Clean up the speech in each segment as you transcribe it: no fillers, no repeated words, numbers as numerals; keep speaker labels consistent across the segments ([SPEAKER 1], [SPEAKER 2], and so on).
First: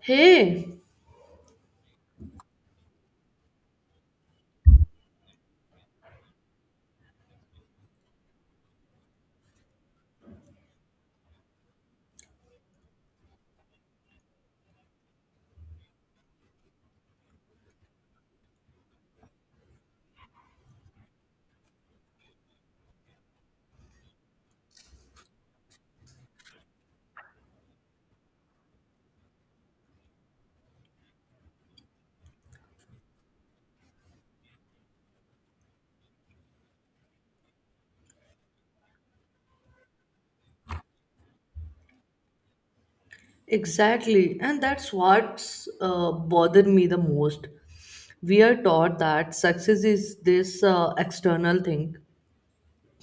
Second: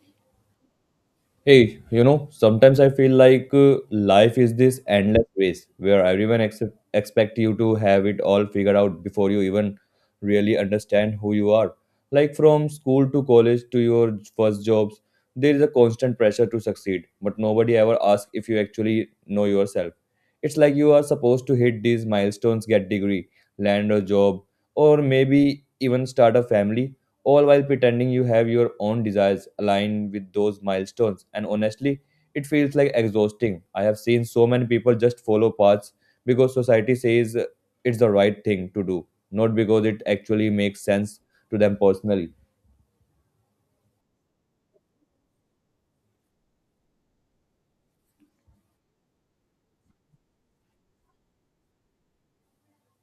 [SPEAKER 1] Hey,
[SPEAKER 2] Hey, you know, sometimes I feel like life is this endless race where everyone except expect you to have it all figured out before you even really understand who you are. Like from school to college to your first jobs, there is a constant pressure to succeed, but nobody ever asks if you actually know yourself. It's like you are supposed to hit these milestones, get degree, land a job, or maybe even start a family, all while pretending you have your own desires aligned with those milestones. And honestly, it feels like exhausting. I have seen so many people just follow paths because society says it's the right thing to do, not because it actually makes sense to them personally.
[SPEAKER 1] exactly. And that's what's bothered me the most. We are taught that success is this external thing,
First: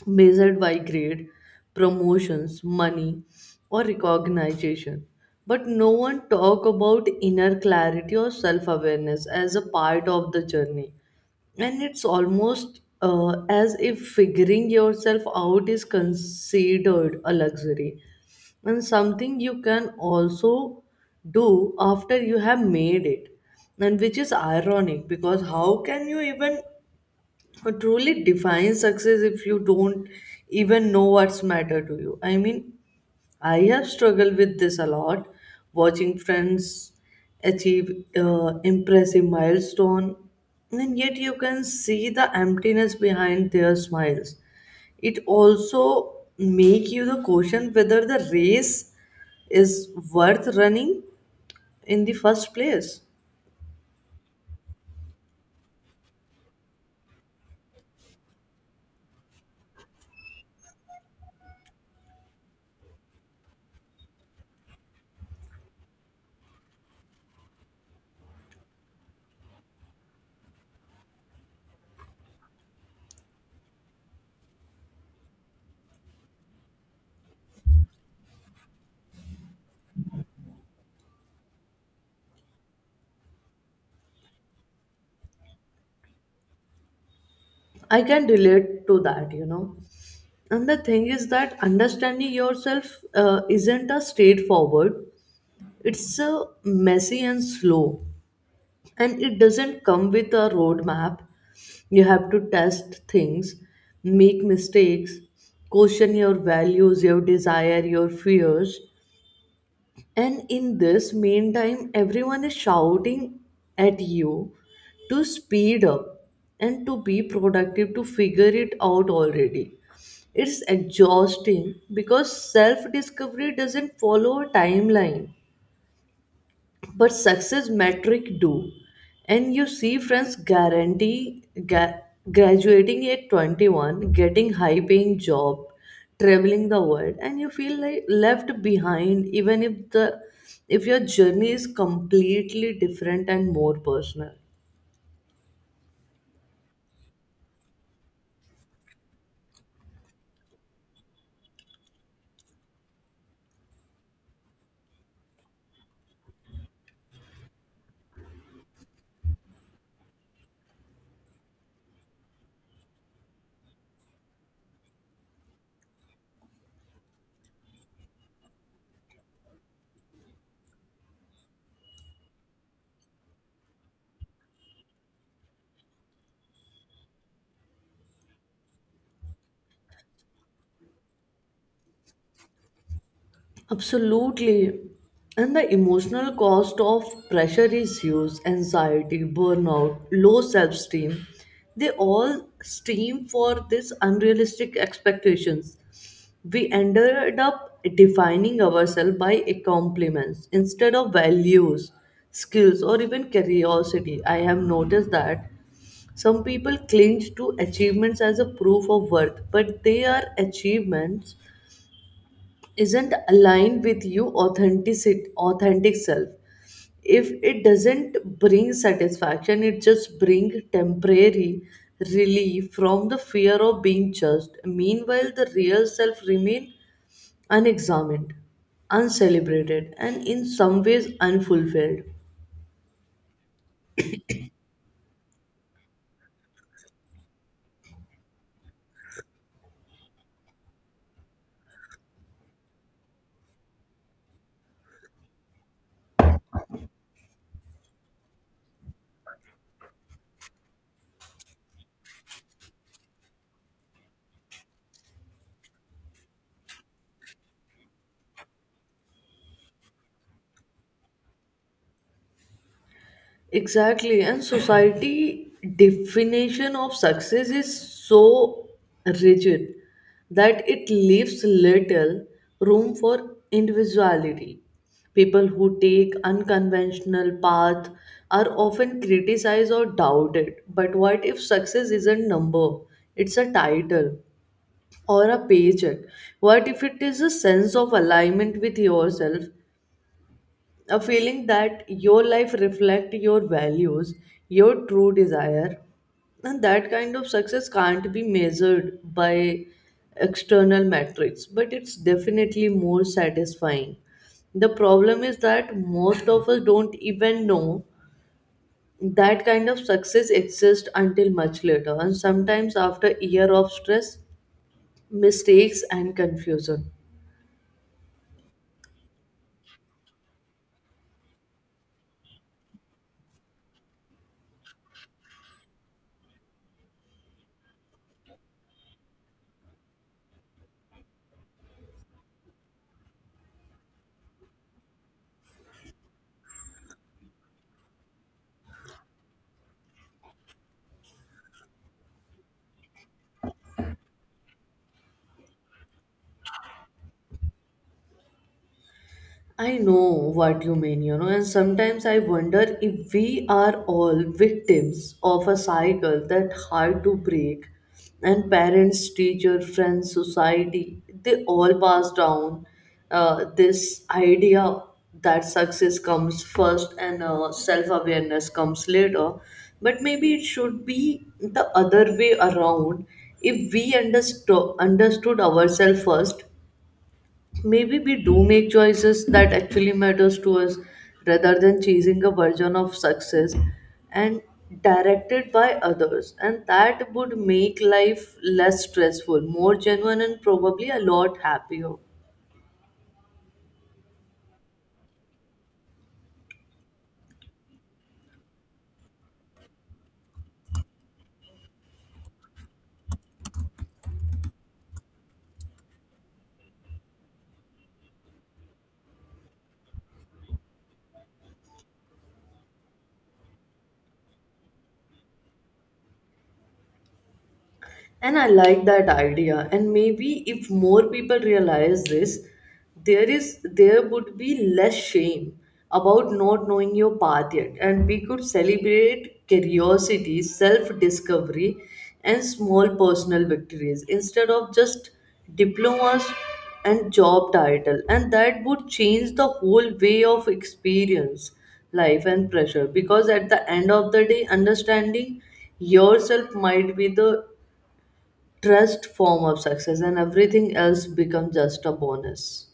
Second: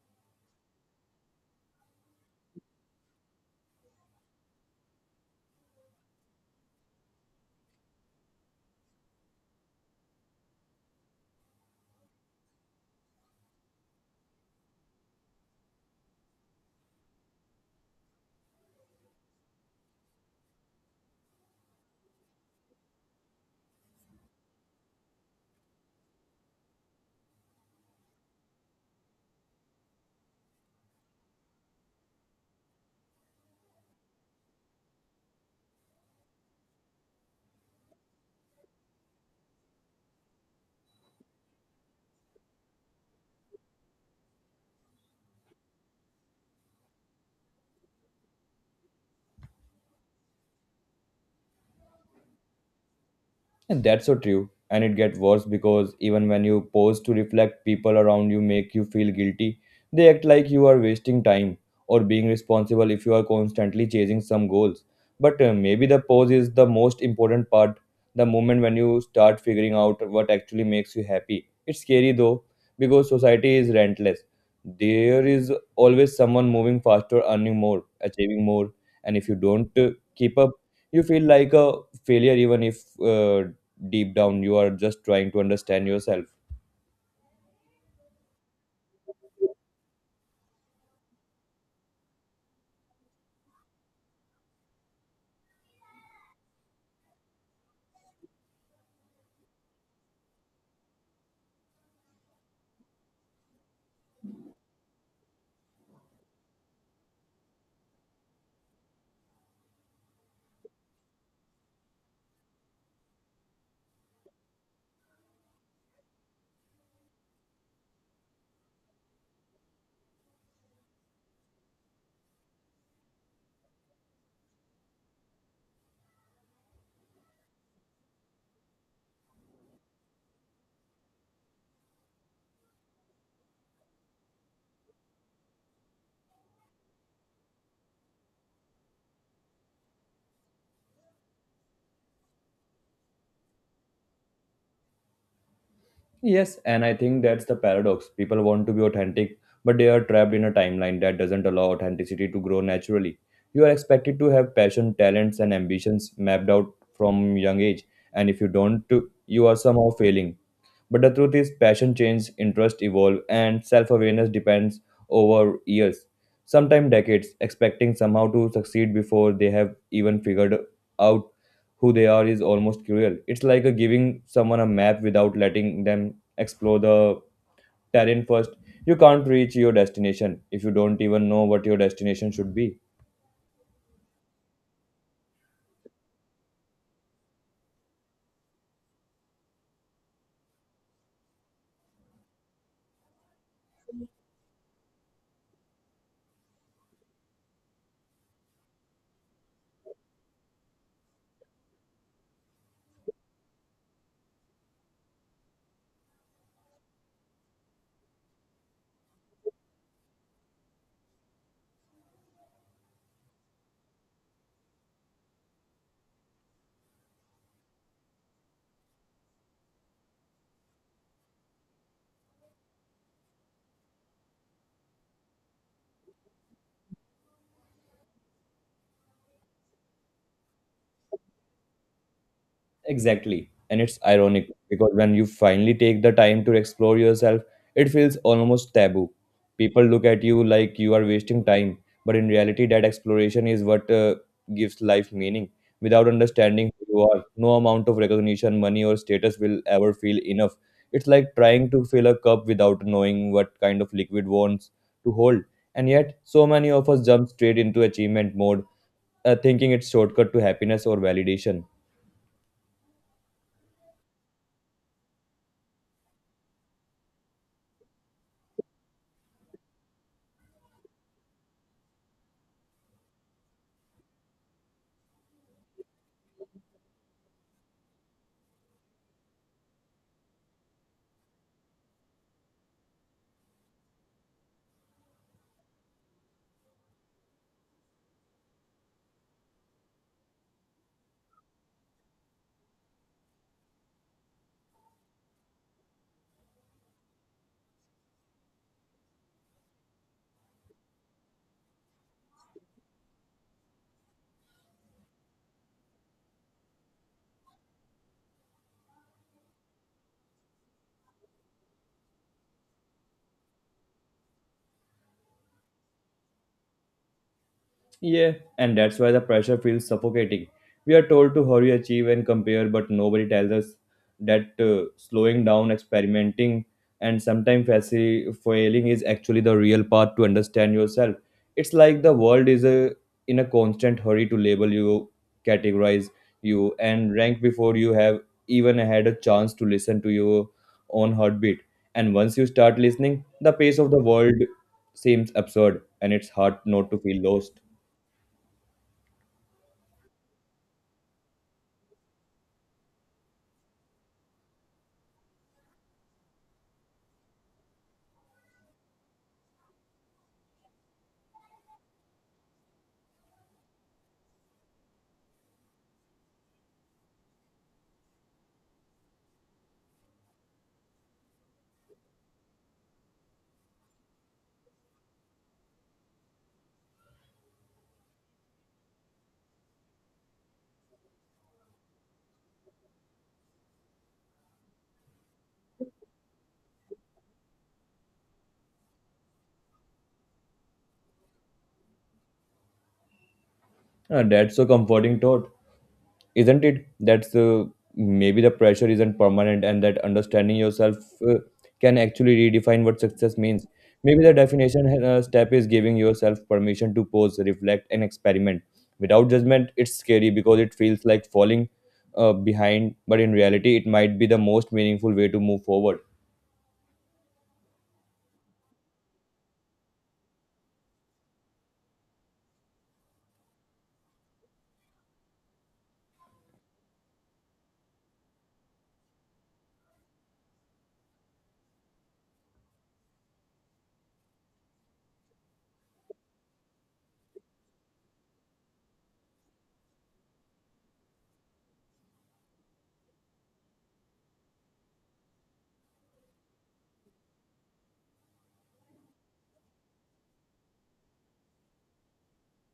[SPEAKER 1] measured by grade, promotions, money, or recognition. But no one talk about inner clarity or self-awareness as a part of the journey. And it's almost as if figuring yourself out is considered a luxury and something you can also do after you have made it and which is ironic because how can you even what truly defines success if you don't even know what's matter to you. I mean, I have struggled with this a lot, watching friends achieve impressive milestone, and yet you can see the emptiness behind their smiles. It also make you the question whether the race is worth running in the first place.
[SPEAKER 2] And that's so true. And it gets worse because even when you pause to reflect, people around you make you feel guilty. They act like you are wasting time or being responsible if you are constantly chasing some goals. But maybe the pause is the most important part, the moment when you start figuring out what actually makes you happy. It's scary though, because society is relentless. There is always someone moving faster, earning more, achieving more. And if you don't keep up, you feel like a failure even if deep down you are just trying to understand yourself.
[SPEAKER 1] I can relate to that, you know. And the thing is that understanding yourself isn't a straightforward, it's a messy and slow. And it doesn't come with a roadmap. You have to test things, make mistakes, question your values, your desire, your fears, and in this meantime, everyone is shouting at you to speed up and to be productive, to figure it out already. It's exhausting because self discovery doesn't follow a timeline but success metric do. And you see friends guarantee graduating at 21, getting high paying job, traveling the world, and you feel like left behind even if the if your journey is completely different and more personal.
[SPEAKER 2] Yes, and I think that's the paradox. People want to be authentic, but they are trapped in a timeline that doesn't allow authenticity to grow naturally. You are expected to have passion, talents, and ambitions mapped out from young age, and if you don't, you are somehow failing. But the truth is, passion changes, interests evolve, and self awareness depends over years, sometimes decades, expecting somehow to succeed before they have even figured out who they are is almost cruel. It's like a giving someone a map without letting them explore the terrain first. You can't reach your destination if you don't even know what your destination should be.
[SPEAKER 1] Absolutely. And the emotional cost of pressure is huge anxiety, burnout, low self esteem. They all stream for these unrealistic expectations. We ended up defining ourselves by a compliments instead of values, skills, or even curiosity. I have noticed that some people cling to achievements as a proof of worth, but they are achievements isn't aligned with you authentic self. If it doesn't bring satisfaction, it just brings temporary relief from the fear of being judged. Meanwhile the real self remain unexamined, uncelebrated, and in some ways unfulfilled.
[SPEAKER 2] Exactly. And it's ironic because when you finally take the time to explore yourself, it feels almost taboo. People look at you like you are wasting time, but in reality, that exploration is what gives life meaning. Without understanding who you are, no amount of recognition, money, or status will ever feel enough. It's like trying to fill a cup without knowing what kind of liquid wants to hold. And yet, so many of us jump straight into achievement mode, thinking it's shortcut to happiness or validation.
[SPEAKER 1] Exactly, and society definition of success is so rigid that it leaves little room for individuality. People who take unconventional path are often criticized or doubted. But what if success is a number? It's a title or a paycheck. What if it is a sense of alignment with yourself, a feeling that your life reflect your values, your true desire? And that kind of success can't be measured by external metrics, but it's definitely more satisfying. The problem is that most of us don't even know that kind of success exists until much later, and sometimes after year of stress, mistakes, and confusion.
[SPEAKER 2] Yeah, and that's why the pressure feels suffocating. We are told to hurry, achieve, and compare, but nobody tells us that slowing down, experimenting, and sometimes failing is actually the real path to understand yourself. It's like the world is a, in a constant hurry to label you, categorize you, and rank before you have even had a chance to listen to your own heartbeat. And once you start listening, the pace of the world seems absurd, and it's hard not to feel lost.
[SPEAKER 1] I know what you mean, you know, and sometimes I wonder if we are all victims of a cycle that hard to break. And parents, teacher, friends, society, they all pass down this idea that success comes first and self awareness comes later. But maybe it should be the other way around. If we understood ourselves first, maybe we do make choices that actually matters to us rather than chasing a version of success and directed by others. And that would make life less stressful, more genuine, and probably a lot happier.
[SPEAKER 2] That's a comforting thought, isn't it? That's maybe the pressure isn't permanent, and that understanding yourself uh, can actually redefine what success means. Maybe the definition step is giving yourself permission to pause, reflect, and experiment. Without judgment, it's scary because it feels like falling behind, but in reality, it might be the most meaningful way to move forward.
[SPEAKER 1] And I like that idea. And maybe if more people realize this, there would be less shame about not knowing your path yet. And we could celebrate curiosity, self-discovery, and small personal victories instead of just diplomas and job title. And that would change the whole way of experience, life and pressure. Because at the end of the day, understanding yourself might be the trust form of success and everything else becomes just a bonus.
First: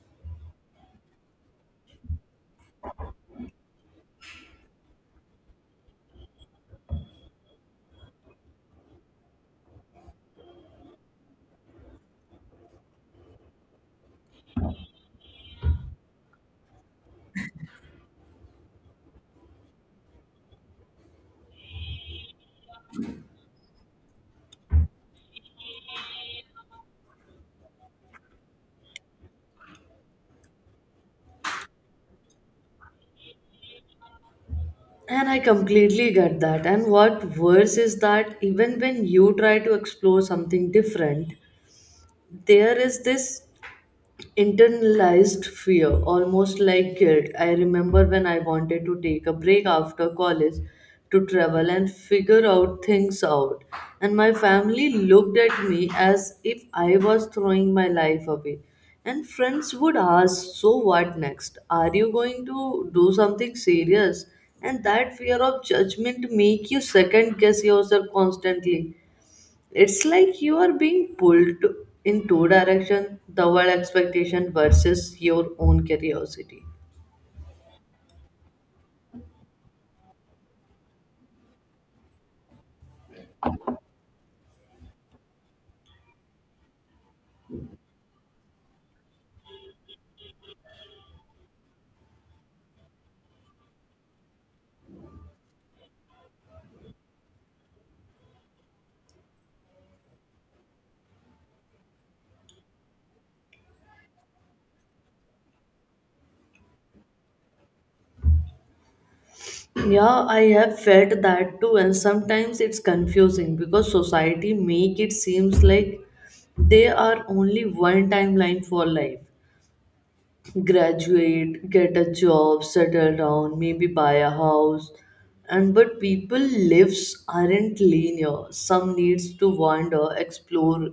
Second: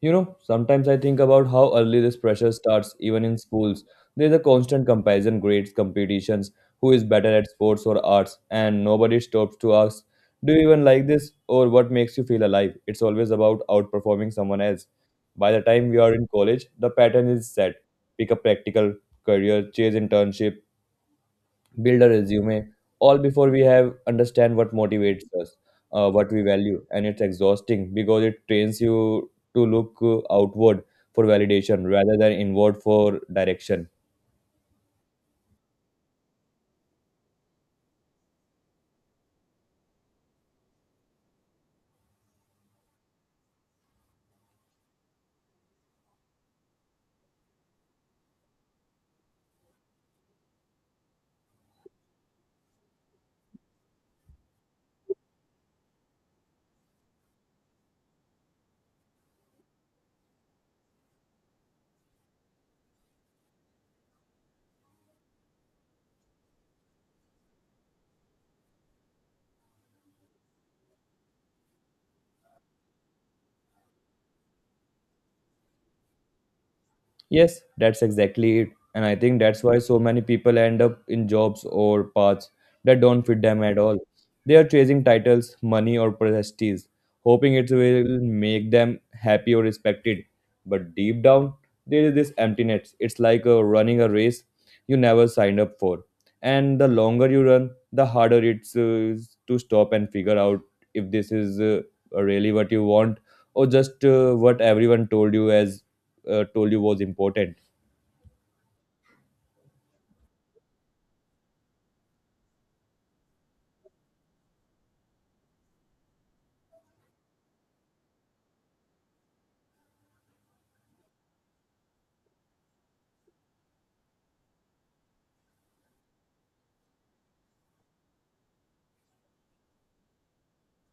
[SPEAKER 2] You know, sometimes I think about how early this pressure starts, even in schools. There's a constant comparison, grades, competitions, who is better at sports or arts, and nobody stops to ask, do you even like this? Or what makes you feel alive? It's always about outperforming someone else. By the time we are in college, the pattern is set. Pick a practical career, chase internship, build a resume all before we have understand what motivates us, what we value. And it's exhausting because it trains you to look outward for validation rather than inward for direction.
[SPEAKER 1] And I completely get that. And what worse is that even when you try to explore something different, there is this internalized fear, almost like guilt. I remember when I wanted to take a break after college to travel and figure out things out, and my family looked at me as if I was throwing my life away. And friends would ask, so what next? Are you going to do something serious? And that fear of judgment make you second guess yourself constantly. It's like you are being in two directions, the world expectation versus your own curiosity.
[SPEAKER 2] Yes, that's exactly it. And I think that's why so many people end up in jobs or paths that don't fit them at all. They are chasing titles, money, or prestige, hoping it will make them happy or respected. But deep down, there is this emptiness. It's like running a race you never signed up for. And the longer you run, the harder it's to stop and figure out if this is really what you want or just what everyone told you was important.
[SPEAKER 1] Yeah, I have felt that too, and sometimes it's confusing because society make it seems like they are only one timeline for life. Graduate, get a job, settle down, maybe buy a house. And but people lives aren't linear. Some needs to wander, explore,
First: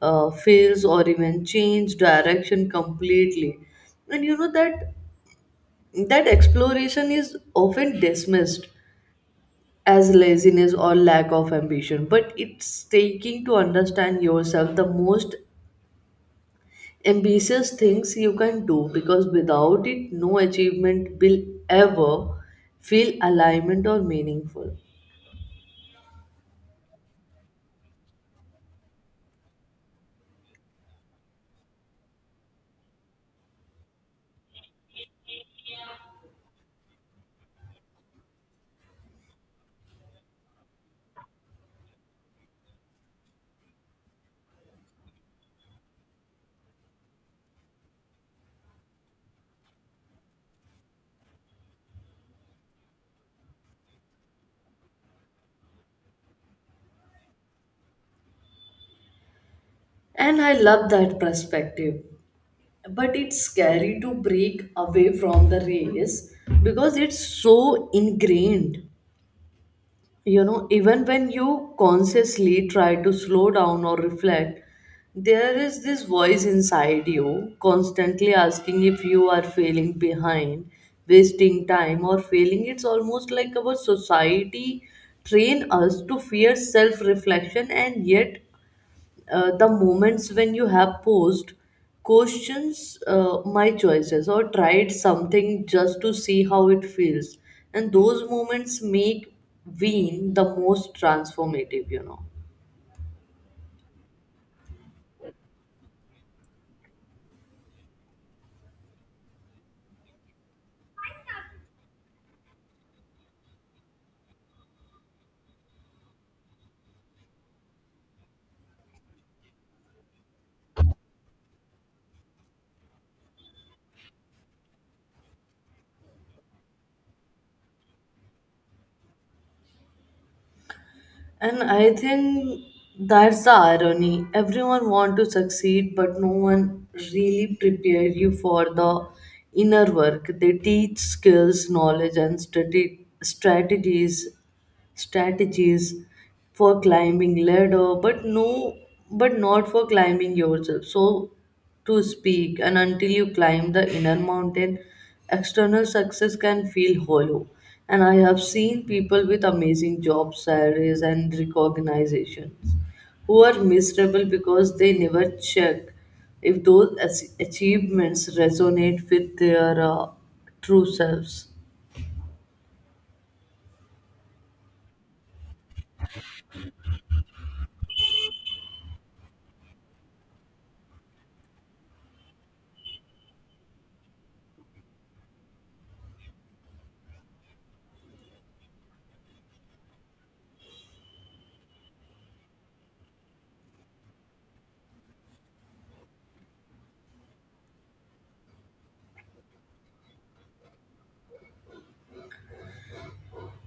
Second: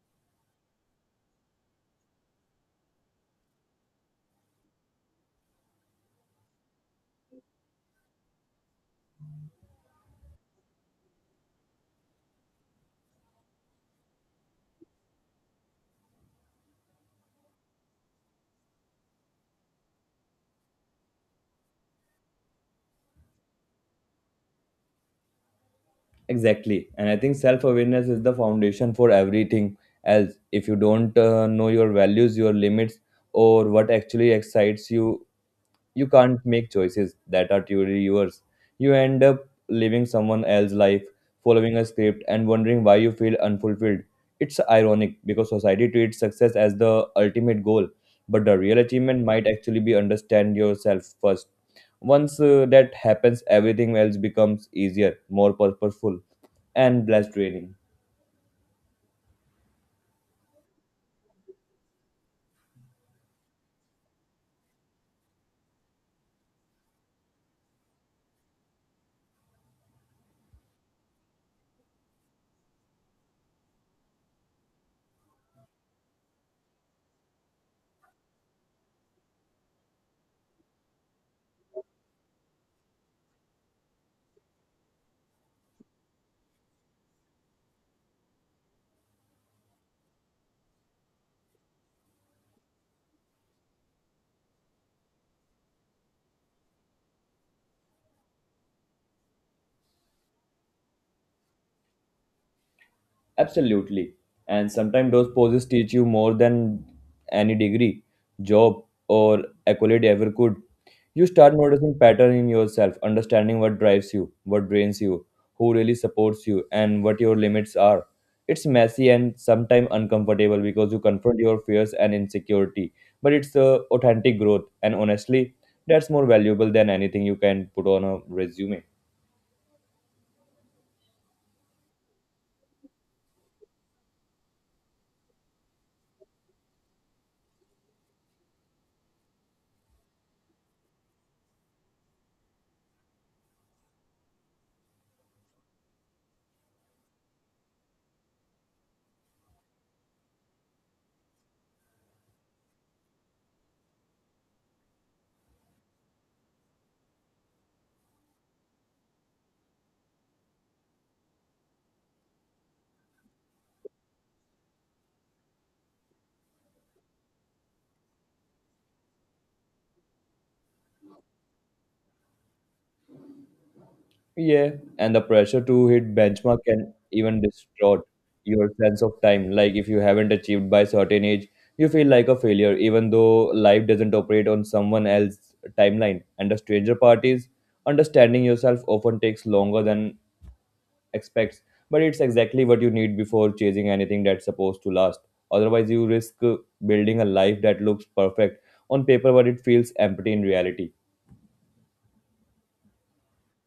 [SPEAKER 1] fails, or even change direction completely. And you know that exploration is often dismissed as laziness or lack of ambition, but it's taking to understand yourself the most ambitious things you can do, because without it no achievement will ever feel alignment or meaningful.
[SPEAKER 2] Exactly, and I think self awareness is the foundation for everything else. If you don't know your values, your limits, or what actually excites you, you can't make choices that are truly yours. You end up living someone else's life, following a script, and wondering why you feel unfulfilled. It's ironic because society treats success as the ultimate goal, but the real achievement might actually be understand yourself first. Once that happens, everything else becomes easier, more purposeful, and less draining.
[SPEAKER 1] And I love that perspective, but it's scary to break away from the race because it's so ingrained, you know. Even when you consciously try to slow down or reflect, there is this voice inside you constantly asking if you are failing behind, wasting time, or failing. It's almost like our society train us to fear self reflection. And yet, the moments when you have posed questions my choices or tried something just to see how it feels, and those moments make ween the most transformative, you know.
[SPEAKER 2] Absolutely. And sometimes those poses teach you more than any degree, job, or accolade ever could. You start noticing pattern in yourself, understanding what drives you, what drains you, who really supports you, and what your limits are. It's messy and sometimes uncomfortable because you confront your fears and insecurity, but it's a authentic growth, and honestly, that's more valuable than anything you can put on a resume.
[SPEAKER 1] And I think that's the irony. Everyone want to succeed but no one really prepare you for the inner work. They teach skills, knowledge, and study strategies strategies for climbing ladder but but not for climbing yourself, so to speak. And until you climb the inner mountain, external success can feel hollow. And I have seen people with amazing job salaries and recognitions who are miserable because they never check if those achievements resonate with their true selves.
[SPEAKER 2] Yeah, and the pressure to hit benchmark can even distort your sense of time. Like if you haven't achieved by certain age, you feel like a failure, even though life doesn't operate on someone else's timeline. And the stranger part is understanding yourself often takes longer than expects, but it's exactly what you need before chasing anything that's supposed to last. Otherwise, you risk building a life that looks perfect on paper, but it feels empty in reality.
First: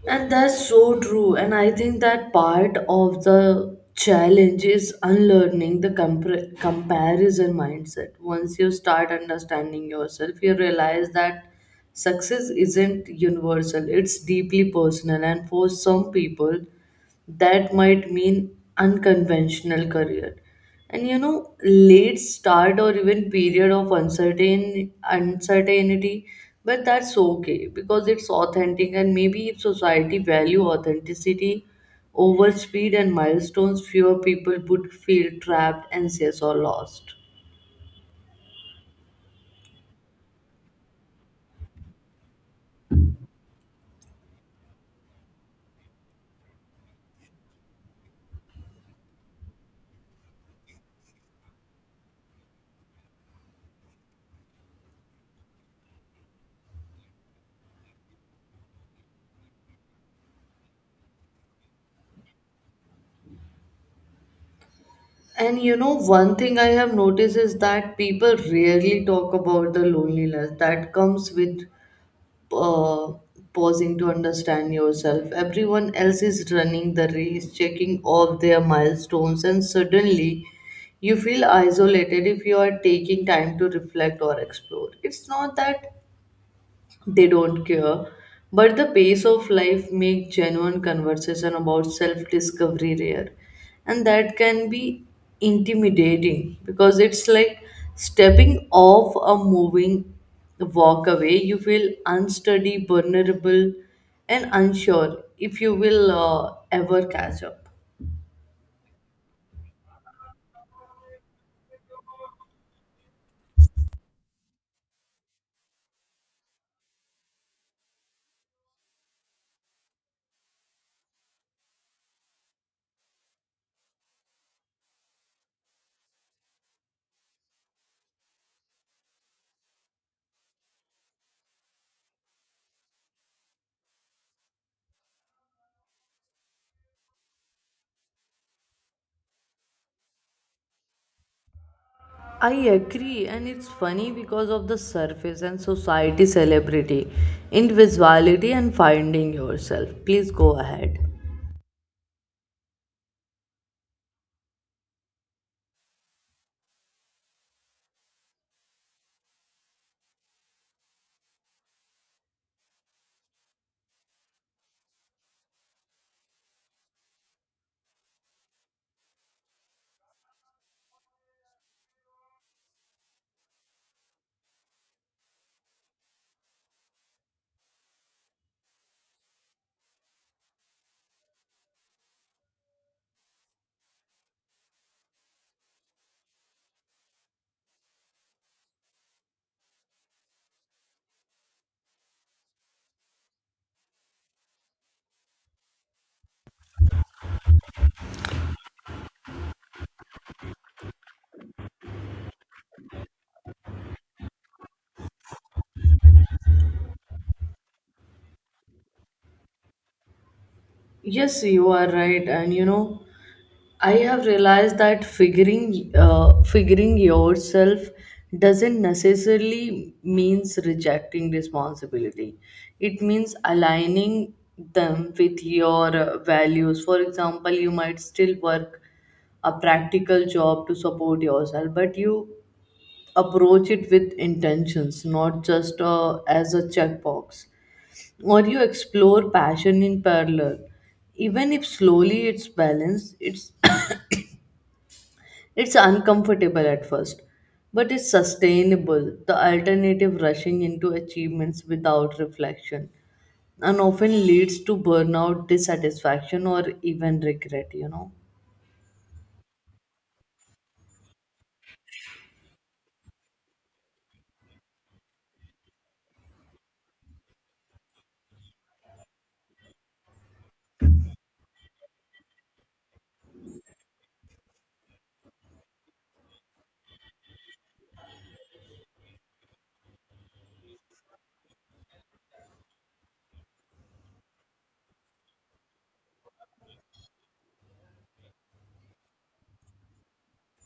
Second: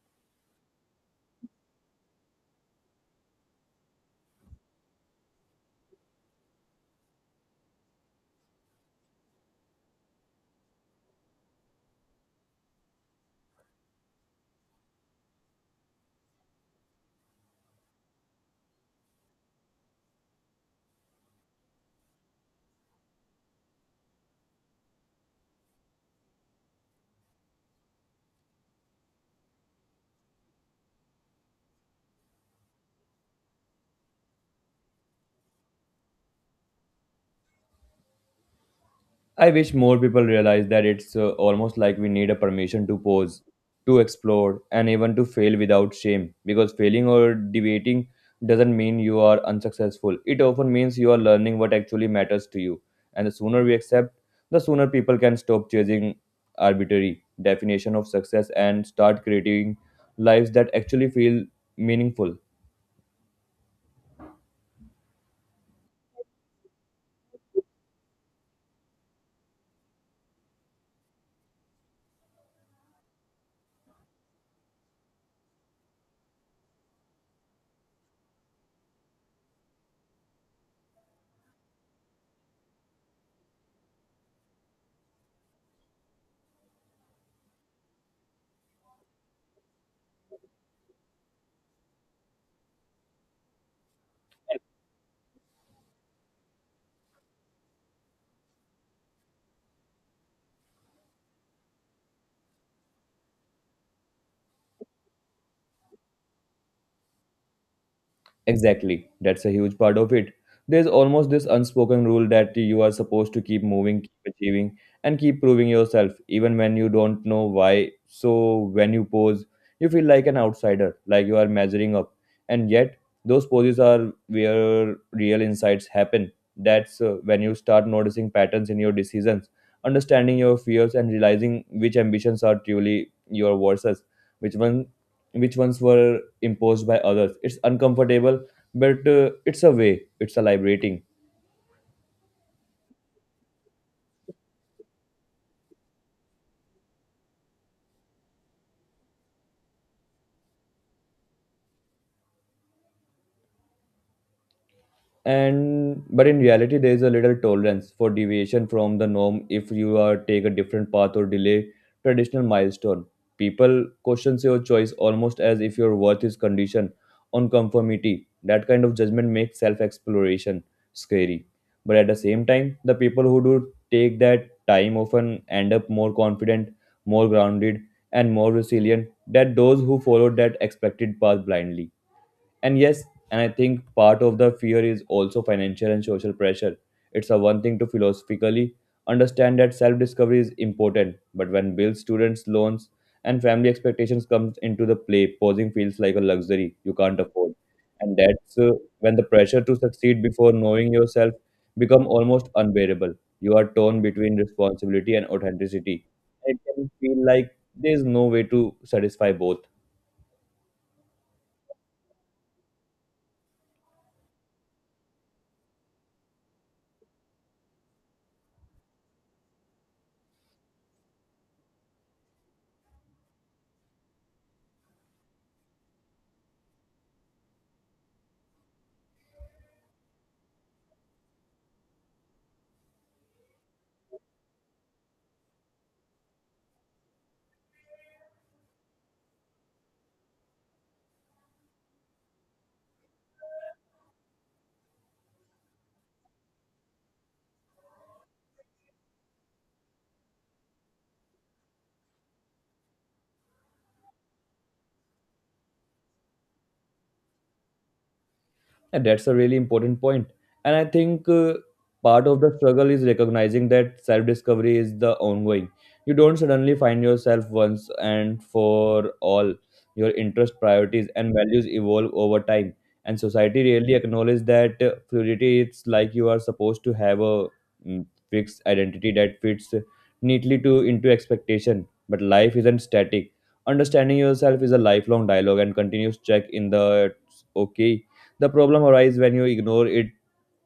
[SPEAKER 1] And that's so true. And I think that part of the challenge is unlearning the comparison mindset. Once you start understanding yourself, you realize that success isn't universal, it's deeply personal. And for some people, that might mean unconventional career, and you know, late start or even period of uncertainty. But that's okay because it's authentic. And maybe if society value authenticity over speed and milestones, fewer people would feel trapped, anxious, or lost.
[SPEAKER 2] I wish more people realize that it's almost like we need a permission to pause, to explore, and even to fail without shame. Because failing or deviating doesn't mean you are unsuccessful. It often means you are learning what actually matters to you. And the sooner we accept, the sooner people can stop chasing arbitrary definition of success and start creating lives that actually feel meaningful.
[SPEAKER 1] And you know, one thing I have noticed is that people rarely talk about the loneliness that comes with uh, pausing to understand yourself. Everyone else is running the race, checking off their milestones, and suddenly you feel isolated if you are taking time to reflect or explore. It's not that they don't care, but the pace of life make genuine conversation about self discovery rare. And that can be intimidating because it's like stepping off a moving walk away, you feel unsteady, vulnerable, and unsure if you will ever catch up.
[SPEAKER 2] Exactly. That's a huge part of it. There's almost this unspoken rule that you are supposed to keep moving, keep achieving, and keep proving yourself, even when you don't know why. So when you pose, you feel like an outsider, like you are measuring up. And yet, those poses are where real insights happen. That's when you start noticing patterns in your decisions, understanding your fears, and realizing which ambitions are truly your versus, which one? Which ones were imposed by others. It's uncomfortable, but it's a way. It's a liberating.
[SPEAKER 1] I agree, and it's funny because of the surface and society celebrity, individuality, and finding yourself. Please go ahead.
[SPEAKER 2] And but in reality there is a little tolerance for deviation from the norm. If you are take a different path or delay traditional milestone, people question your choice, almost as if your worth is conditioned on conformity. That kind of judgment makes self exploration scary, but at the same time the people who do take that time often end up more confident, more grounded, and more resilient than those who follow that expected path blindly. And yes, and I think part of the fear is also financial and social pressure. It's a one thing to philosophically understand that self-discovery is important, but when bills, students, loans, and family expectations comes into the play, pausing feels like a luxury you can't afford. And that's when the pressure to succeed before knowing yourself become almost unbearable. You are torn between responsibility and authenticity. It can feel like there is no way to satisfy both.
[SPEAKER 1] Yes, you are right, and you know, I have realized that figuring yourself doesn't necessarily means rejecting responsibility. It means aligning them with your values. For example, you might still work a practical job to support yourself, but you approach it with intentions, not just as a checkbox, or you explore passion in parallel, even if slowly. It's balanced, it's it's uncomfortable at first, but it's sustainable. The alternative, rushing into achievements without reflection, and often leads to burnout, dissatisfaction, or even regret, you know.
[SPEAKER 2] And that's a really important point. And I think part of the struggle is recognizing that self discovery is the ongoing. You don't suddenly find yourself once and for all. Your interest, priorities, and values evolve over time. And society really acknowledges that fluidity. It's like you are supposed to have a fixed identity that fits neatly to into expectation. But life isn't static. Understanding yourself is a lifelong dialogue and continuous check in the okay the problem arises when you ignore it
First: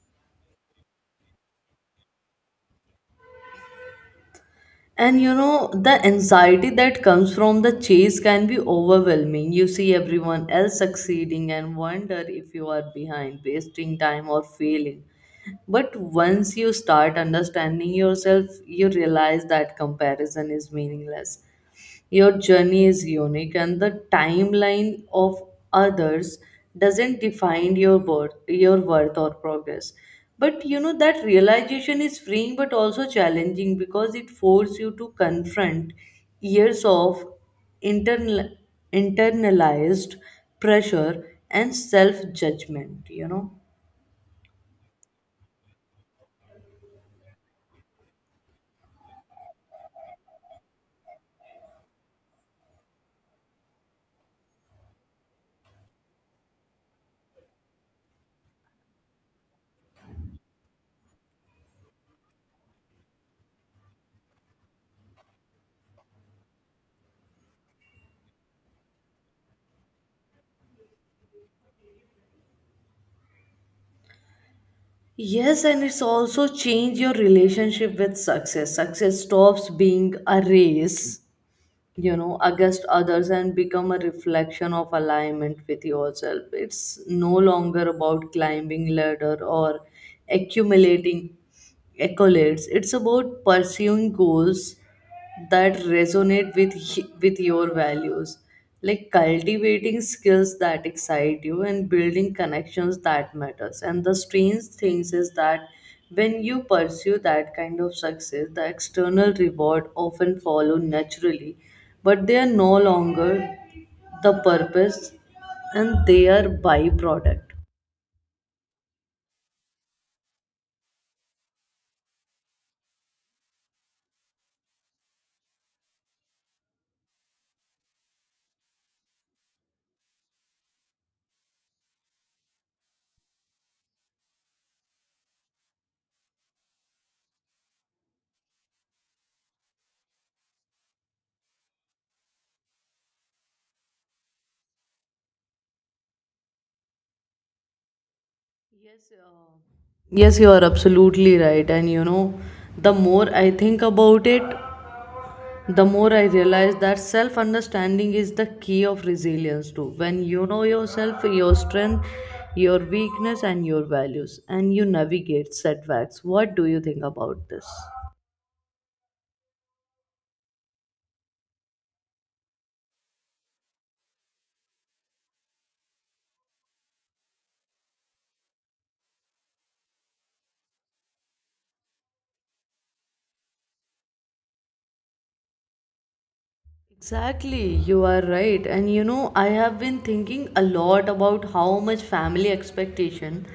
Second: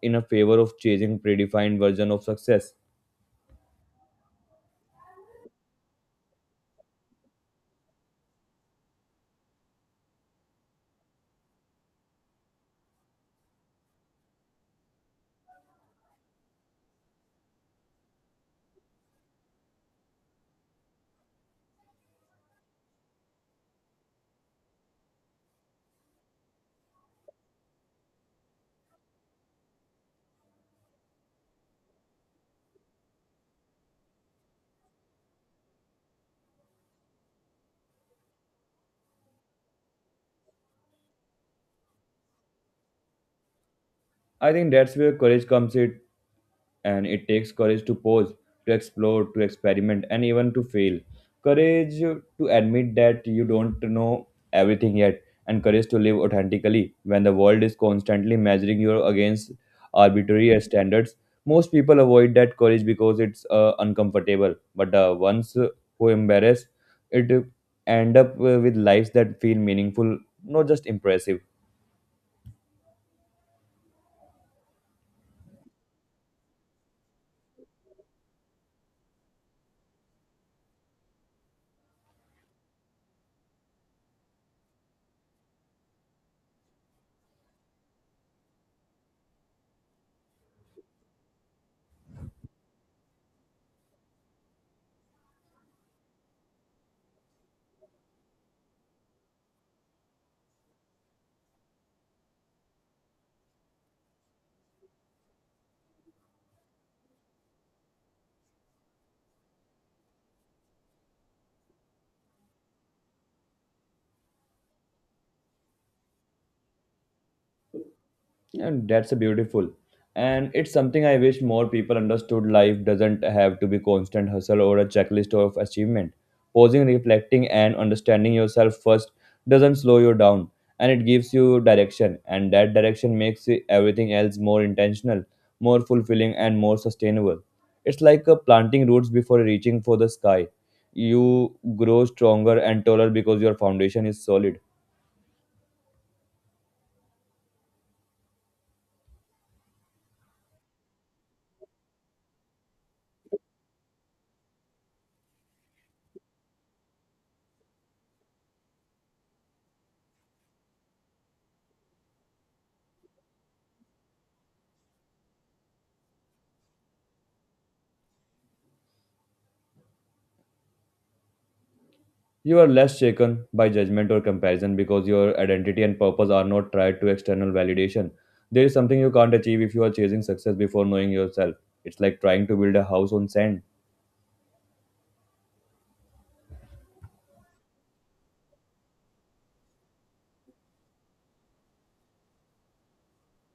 [SPEAKER 2] in a favor of chasing predefined version of success.
[SPEAKER 1] And you know, the anxiety that comes from the chase can be overwhelming. You see everyone else succeeding and wonder if you are behind, wasting time, or failing. But once you start understanding yourself, you realize that comparison is meaningless. Your journey is unique, and the timeline of others doesn't define your worth or progress. But you know that realization is freeing, but also challenging because it forces you to confront years of internal, internalized pressure and self judgment, you know.
[SPEAKER 2] I think that's where courage comes in, and it takes courage to pause, to explore, to experiment, and even to fail. Courage to admit that you don't know everything yet, and courage to live authentically when the world is constantly measuring you against arbitrary standards. Most people avoid that courage because it's uncomfortable, but the ones who embrace it end up with lives that feel meaningful, not just impressive.
[SPEAKER 1] Yes, and it's also changed your relationship with success. Success stops being a race, you know, against others and become a reflection of alignment with yourself. It's no longer about climbing ladder or accumulating accolades, it's about pursuing goals that resonate with your values, like cultivating skills that excite you and building connections that matters. And the strange things is that when you pursue that kind of success, the external reward often follow naturally, but they are no longer the purpose, and they are byproduct.
[SPEAKER 2] And that's a beautiful. And it's something I wish more people understood. Life doesn't have to be constant hustle or a checklist of achievement. Pausing, reflecting, and understanding yourself first doesn't slow you down, and it gives you direction. And that direction makes everything else more intentional, more fulfilling, and more sustainable. It's like planting roots before reaching for the sky. You grow stronger and taller because your foundation is solid.
[SPEAKER 1] Yes, yes, you are absolutely right. And you know, the more I think about it, the more I realize that self understanding is the key of resilience too. When you know yourself, your strength, your weakness, and your values, and you navigate setbacks. What do you think about this?
[SPEAKER 2] You are less shaken by judgment or comparison because your identity and purpose are not tied to external validation. There is something you can't achieve if you are chasing success before knowing yourself. It's like trying to build a house on sand.
[SPEAKER 1] Exactly, you are right. And you know, I have been thinking a lot about how much family expectation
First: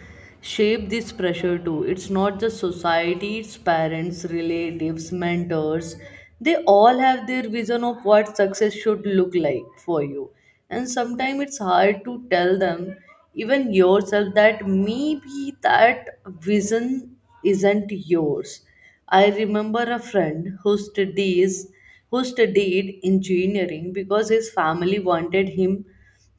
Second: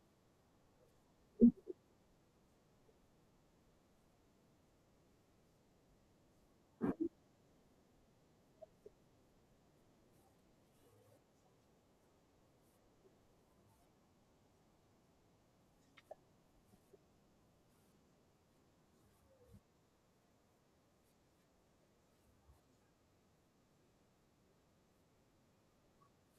[SPEAKER 1] shape this pressure too. It's not just society, it's parents, relatives, mentors. They all have their vision of what success should look like for you. And sometimes it's hard to tell them, even yourself, that maybe that vision isn't yours. I remember a friend who studied engineering because his family wanted him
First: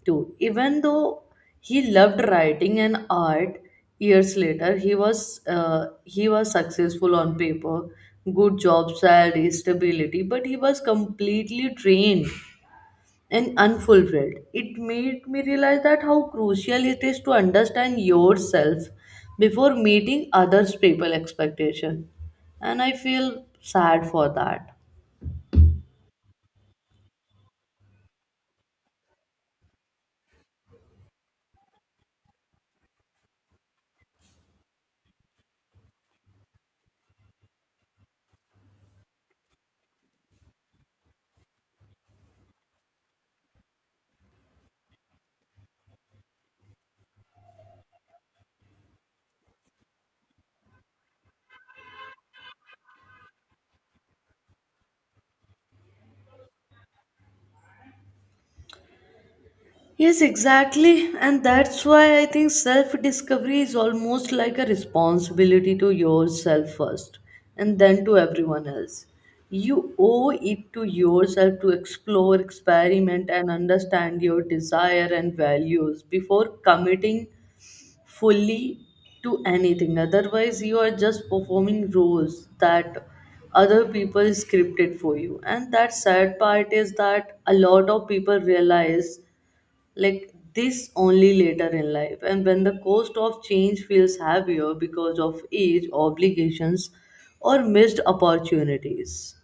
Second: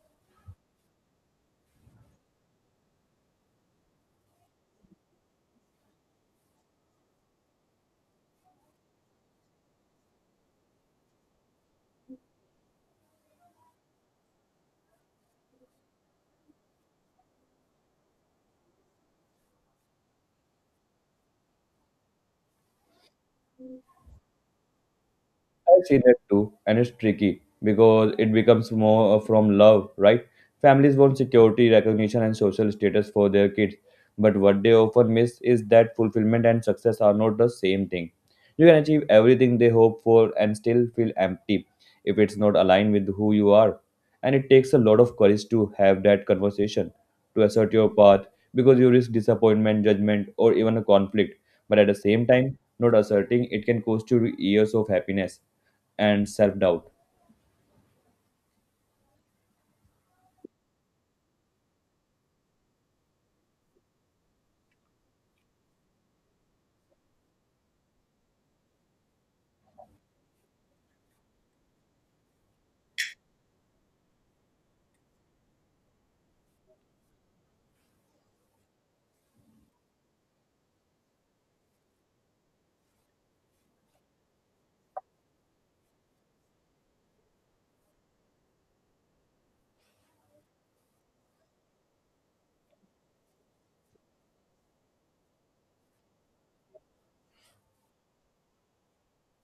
[SPEAKER 1] to. Even though he loved writing and art, years later he was successful on paper, good job, salary, stability, but he was completely drained and unfulfilled. It made me realize that how crucial it is to understand yourself before meeting others people expectation, and I feel sad for that.
[SPEAKER 2] I have seen that too, and it's tricky because it becomes more from love, right? Families want security, recognition, and social status for their kids, but what they often miss is that fulfillment and success are not the same thing. You can achieve everything they hope for and still feel empty if it's not aligned with who you are. And it takes a lot of courage to have that conversation, to assert your path, because you risk disappointment, judgment, or even a conflict. But at the same time, not asserting it can cost you years of happiness and self doubt.
[SPEAKER 1] Yes, exactly. And that's why I think self discovery is almost like a responsibility to yourself first and then to everyone else. You owe it to yourself to explore, experiment, and understand your desire and values before committing fully to anything. Otherwise, you are just performing roles that other people scripted for you. And that sad part is that a lot of people realize like this only later in life and when the cost of change feels heavier because of age obligations or missed opportunities.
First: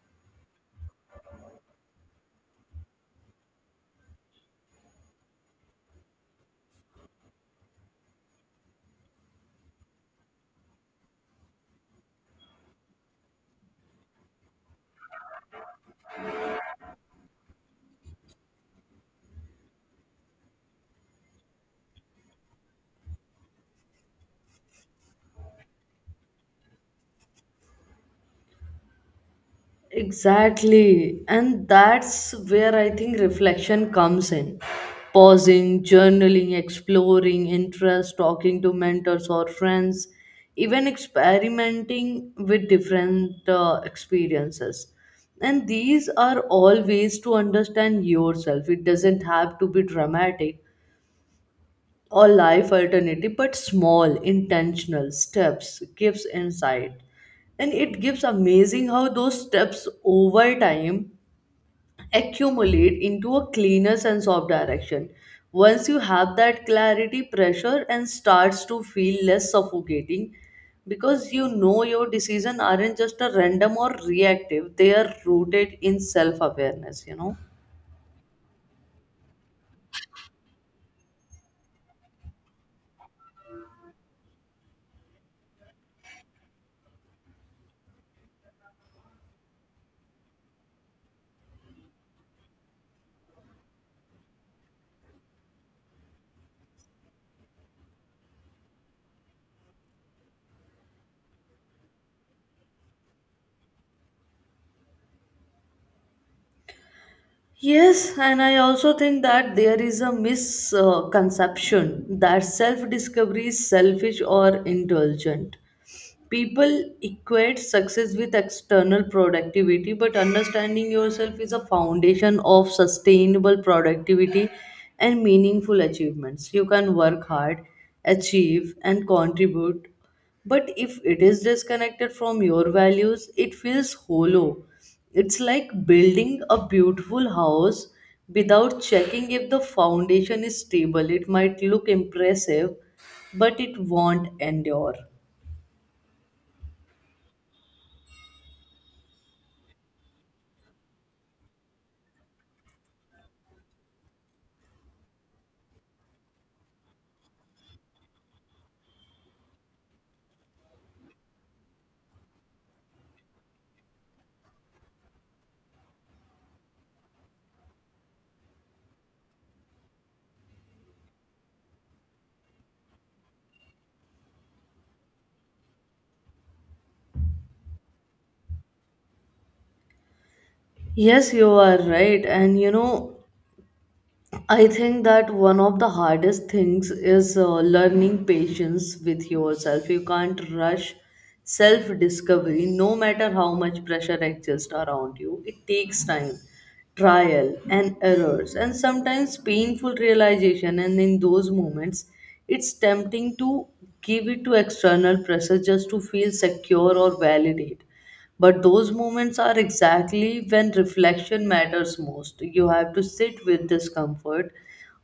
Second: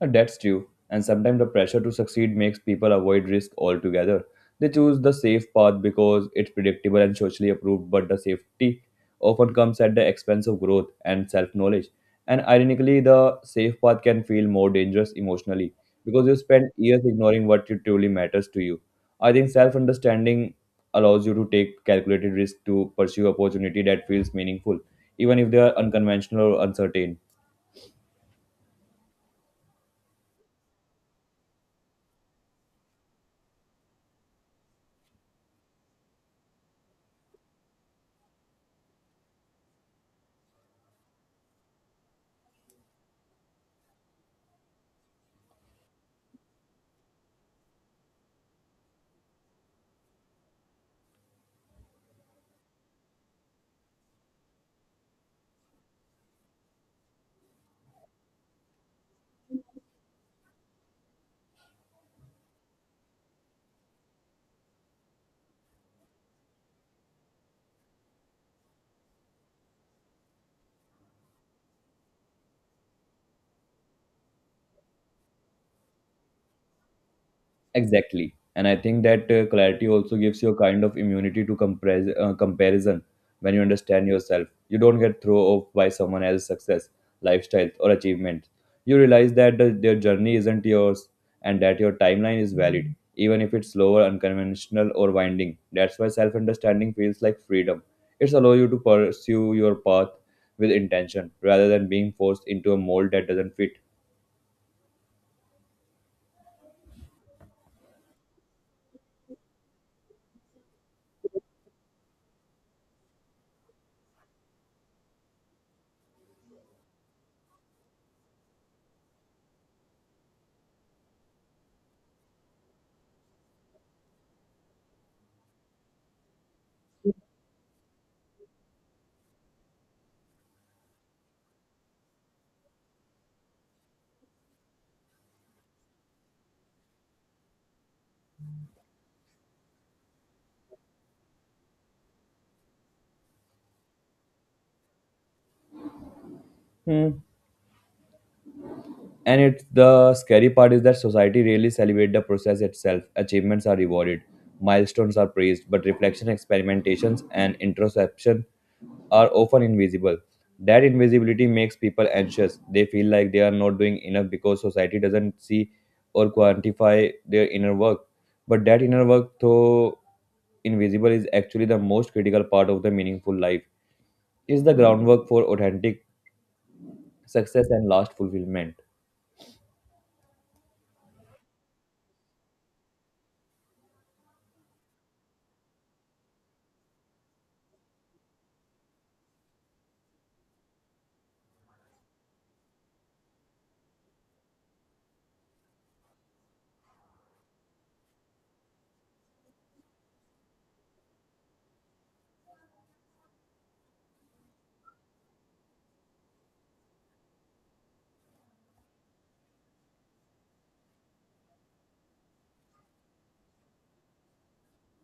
[SPEAKER 2] That's true, and sometimes the pressure to succeed makes people avoid risk altogether. They choose the safe path because it's predictable and socially approved, but the safety often comes at the expense of growth and self knowledge. And ironically, the safe path can feel more dangerous emotionally because you spend years ignoring what you truly matters to you. I think self understanding allows you to take calculated risk to pursue opportunity that feels meaningful, even if they are unconventional or uncertain.
[SPEAKER 1] Exactly. And that's where I think reflection comes in. Pausing, journaling, exploring interests, talking to mentors or friends, even experimenting with different experiences. And these are all ways to understand yourself. It doesn't have to be dramatic, or life alternative, but small intentional steps gives insight, and it gives amazing how those steps over time accumulate into a cleaner sense of direction. Once you have that clarity, pressure and starts to feel less suffocating because you know your decisions aren't just a random or reactive, they are rooted in self awareness, you know.
[SPEAKER 2] Exactly. And I think that clarity also gives you a kind of immunity to comparison when you understand yourself. You don't get thrown off by someone else's success, lifestyle, or achievements. You realize that their journey isn't yours and that your timeline is valid, even if it's slower, unconventional, or winding. That's why self understanding feels like freedom. It's allow you to pursue your path with intention rather than being forced into a mold that doesn't fit.
[SPEAKER 1] Yes, and I also think that there is a misconception that self discovery is selfish or indulgent. People equate success with external productivity, but understanding yourself is a foundation of sustainable productivity and meaningful achievements. You can work hard, achieve, and contribute, but if it is disconnected from your values, it feels hollow. It's like building a beautiful house without checking if the foundation is stable. It might look impressive, but it won't endure.
[SPEAKER 2] Hmm. And it's the scary part is that society really celebrates the process itself. Achievements are rewarded, milestones are praised, but reflection, experimentations, and introspection are often invisible. That invisibility makes people anxious. They feel like they are not doing enough because society doesn't see or quantify their inner work. But that inner work, though invisible, is actually the most critical part of the meaningful life. Is the groundwork for authentic success and last fulfillment.
[SPEAKER 1] Yes, you are right. And you know, I think that one of the hardest things is learning patience with yourself. You can't rush self discovery, no matter how much pressure exists around you. It takes time, trial, and errors, and sometimes painful realization. And in those moments, it's tempting to give it to external pressure just to feel secure or validate, but those moments are exactly when reflection matters most. You have to sit with discomfort,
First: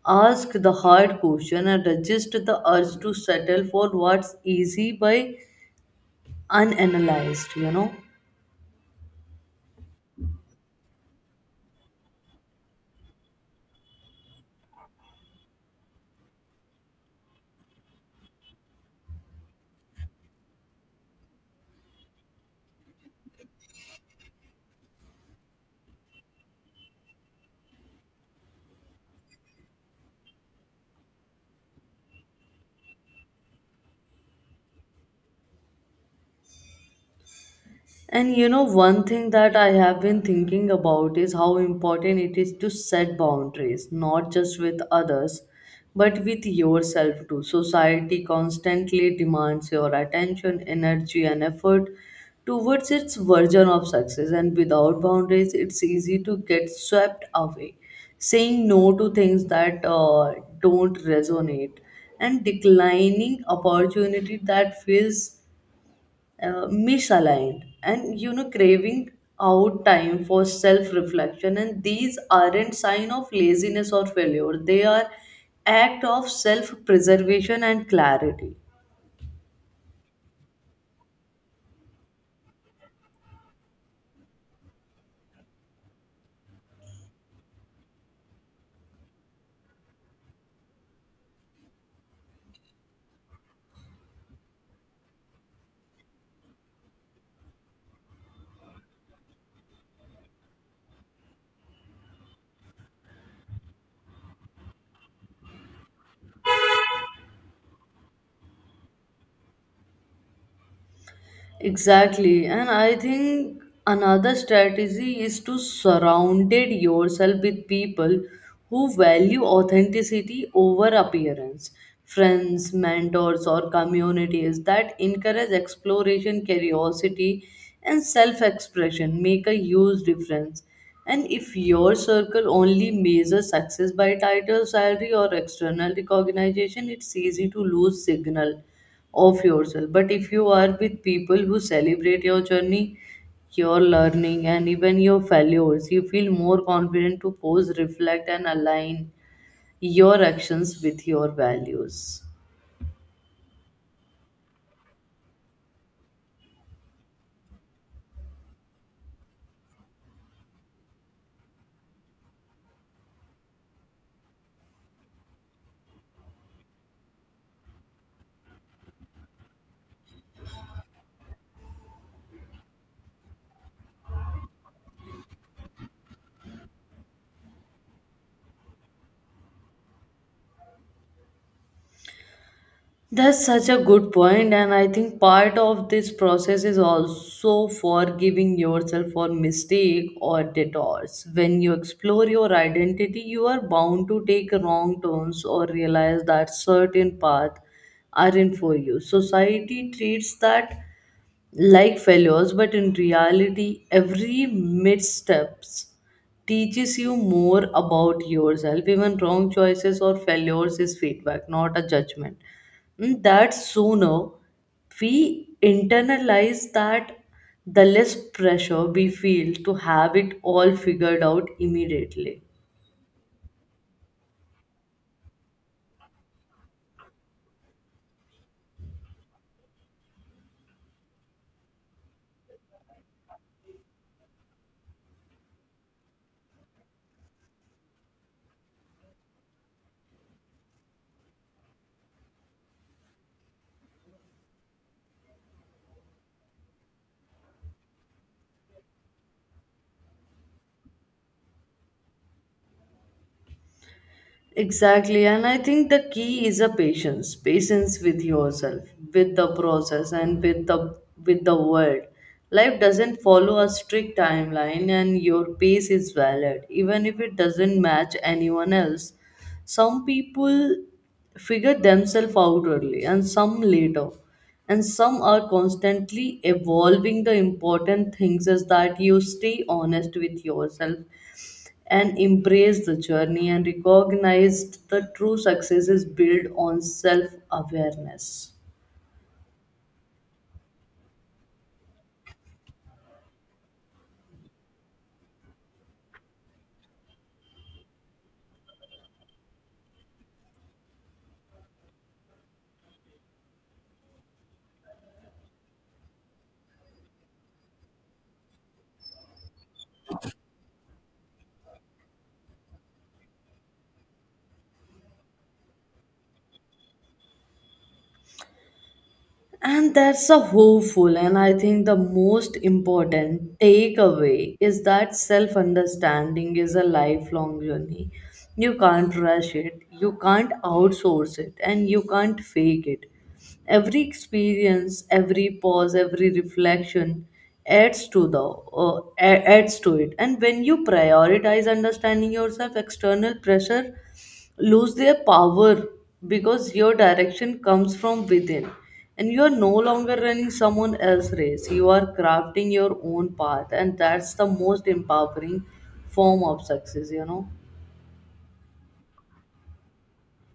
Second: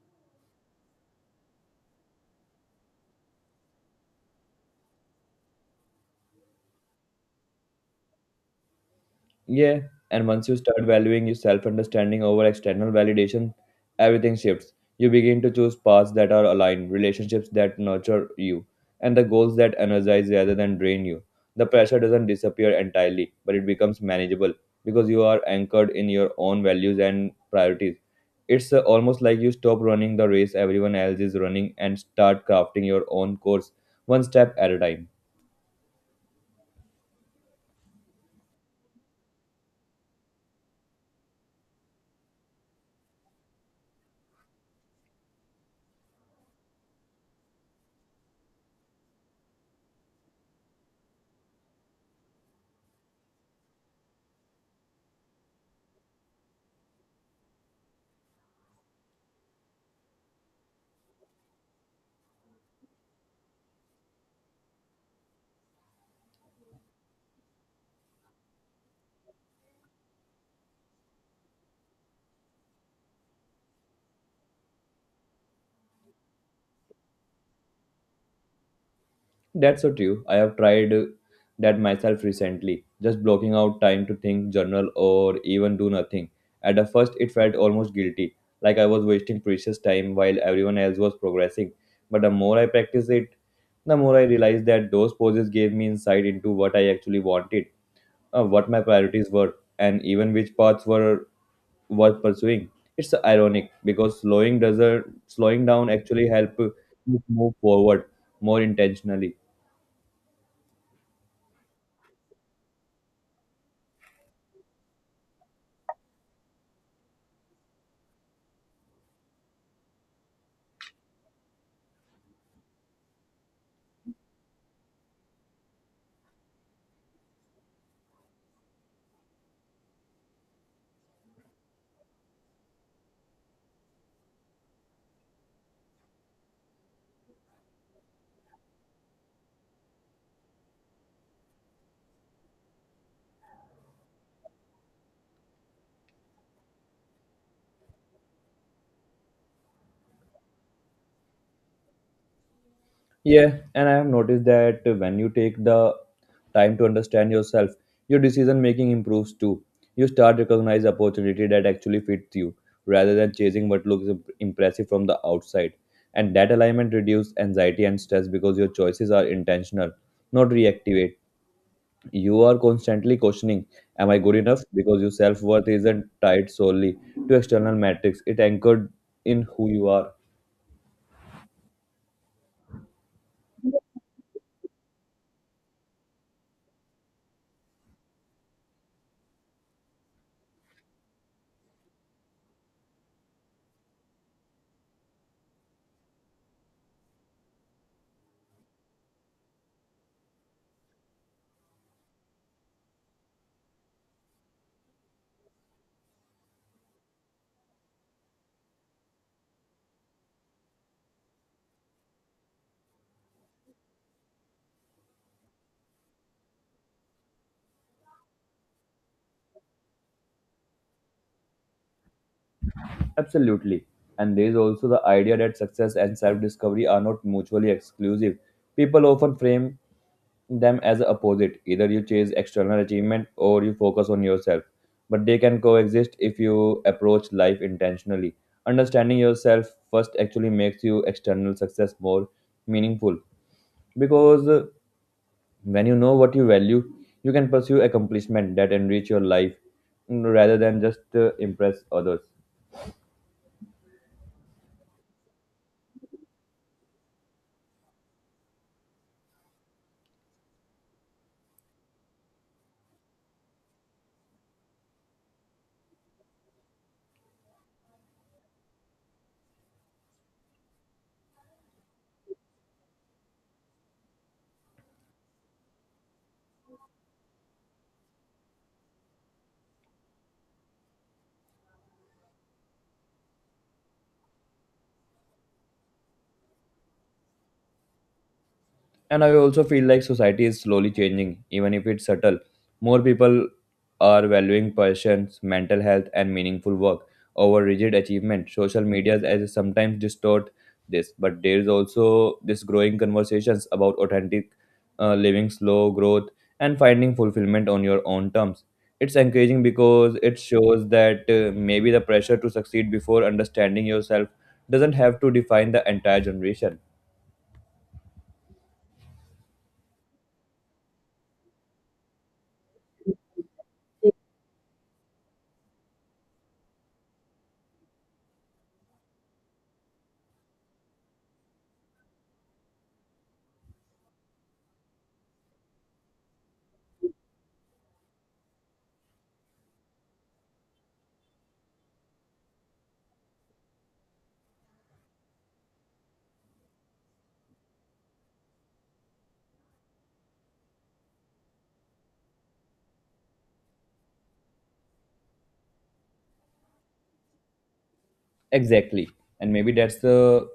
[SPEAKER 1] ask the hard question, and resist the urge to settle for what's easy by unanalyzed, you know.
[SPEAKER 2] Yeah, and once you start valuing your self understanding over external validation, everything shifts. You begin to choose paths that are aligned, relationships that nurture you, and the goals that energize rather than drain you. The pressure doesn't disappear entirely, but it becomes manageable because you are anchored in your own values and priorities. It's almost like you stop running the race everyone else is running and start crafting your own course one step at a time.
[SPEAKER 1] And you know, one thing that I have been thinking about is how important it is to set boundaries, not just with others, but with yourself too. Society constantly demands your attention, energy, and effort towards its version of success, and without boundaries, it's easy to get swept away. Saying no to things that don't resonate, and declining opportunity that feels misaligned, and you know craving out time for self reflection, and these aren't sign of laziness or failure, they are act of self preservation and clarity.
[SPEAKER 2] That's so true. I have tried that myself recently, just blocking out time to think, journal, or even do nothing. At the first, it felt almost guilty, like I was wasting precious time while everyone else was progressing. But the more I practiced it, the more I realized that those poses gave me insight into what I actually wanted, what my priorities were, and even which paths were worth pursuing. It's ironic because slowing doesn't slowing down actually help move forward more intentionally.
[SPEAKER 1] Exactly, and I think another strategy is to surrounded yourself with people who value authenticity over appearance. Friends, mentors, or communities that encourage exploration, curiosity, and self-expression make a huge difference. And if your circle only measures success by title, salary, or external recognition, it's easy to lose signal of yourself. But if you are with people who celebrate your journey, your learning, and even your failures, you feel more confident to pause, reflect, and align your actions with your values.
[SPEAKER 2] Yeah, and I have noticed that when you take the time to understand yourself, your decision making improves too. You start recognize opportunity that actually fits you rather than chasing what looks impressive from the outside. And that alignment reduces anxiety and stress because your choices are intentional, not reactive. You are constantly questioning, am I good enough? Because your self-worth isn't tied solely to external metrics. It anchored in who you are.
[SPEAKER 1] That's such a good point, and I think part of this process is also forgiving yourself for mistake or detours. When you explore your identity, you are bound to take wrong turns or realize that certain paths aren't for you. Society treats that like failures, but in reality, every missteps teaches you more about yourself. Even wrong choices or failures is feedback, not a judgment. And that sooner we internalize that, the less pressure we feel to have it all figured out immediately.
[SPEAKER 2] Absolutely. And there is also the idea that success and self discovery are not mutually exclusive. People often frame them as opposite. Either you chase external achievement or you focus on yourself. But they can coexist if you approach life intentionally. Understanding yourself first actually makes you external success more meaningful because when you know what you value, you can pursue accomplishment that enrich your life rather than just impress others.
[SPEAKER 1] Exactly, and I think the key is a patience, patience with yourself, with the process, and with the world. Life doesn't follow a strict timeline, and your pace is valid, even if it doesn't match anyone else. Some people figure themselves out early, and some later, and some are constantly evolving. The important things is that you stay honest with yourself and embraced the journey and recognized the true success is built on self awareness.
[SPEAKER 2] And I also feel like society is slowly changing, even if it's subtle. More people are valuing persons, mental health, and meaningful work over rigid achievement. Social media as sometimes distort this, but there is also this growing conversations about authentic living, slow growth, and finding fulfillment on your own terms. It's encouraging because it shows that maybe the pressure to succeed before understanding yourself doesn't have to define the entire generation.
[SPEAKER 1] And that's a hopeful, and I think the most important takeaway is that self understanding is a lifelong journey. You can't rush it, you can't outsource it, and you can't fake it. Every experience, every pause, every reflection adds to the adds to it. And when you prioritize understanding yourself, external pressure lose their power because your direction comes from within, and you are no longer running someone else's race, you are crafting your own path, and that's the most empowering form of success, you know.
[SPEAKER 2] Exactly. And maybe that's the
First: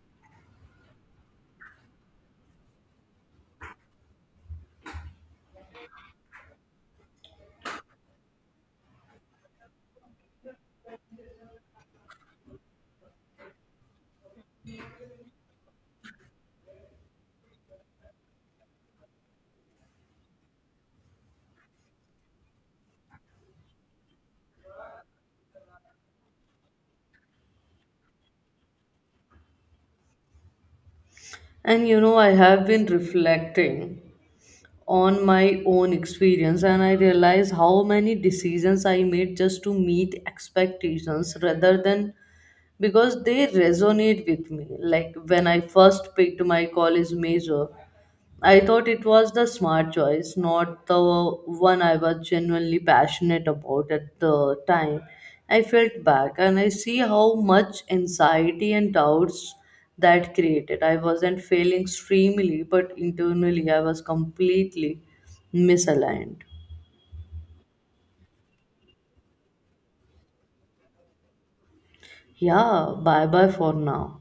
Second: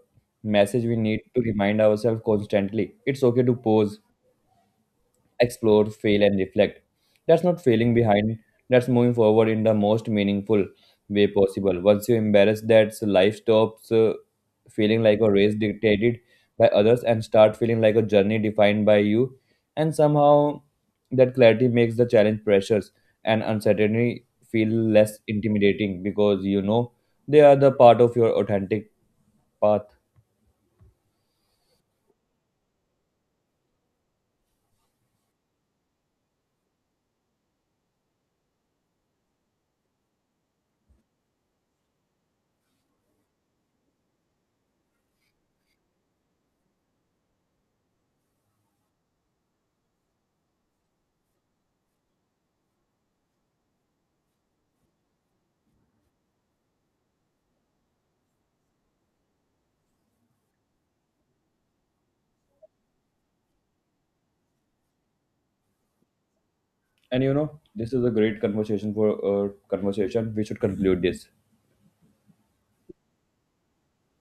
[SPEAKER 2] message we need to remind ourselves constantly. It's okay to pause, explore, fail, and reflect. That's not failing behind, that's moving forward in the most meaningful way possible. Once you embrace that, so life stops feeling like a race dictated by others and start feeling like a journey defined by you. And somehow, that clarity makes the challenge pressures and uncertainty feel less intimidating because you know they are the part of your authentic path.
[SPEAKER 1] And you know, I have been reflecting on my own experience, and I realize how many decisions I made just to meet expectations rather than because they resonate with me. Like when I first picked my college major, I thought it was the smart choice, not the one I was genuinely passionate about at the time. I felt back and I see how much anxiety and doubts that created. I wasn't failing extremely, but internally I was completely misaligned.
[SPEAKER 2] And you know, this is a great conversation for conversation. We should conclude this.
[SPEAKER 1] Yeah, bye bye for now.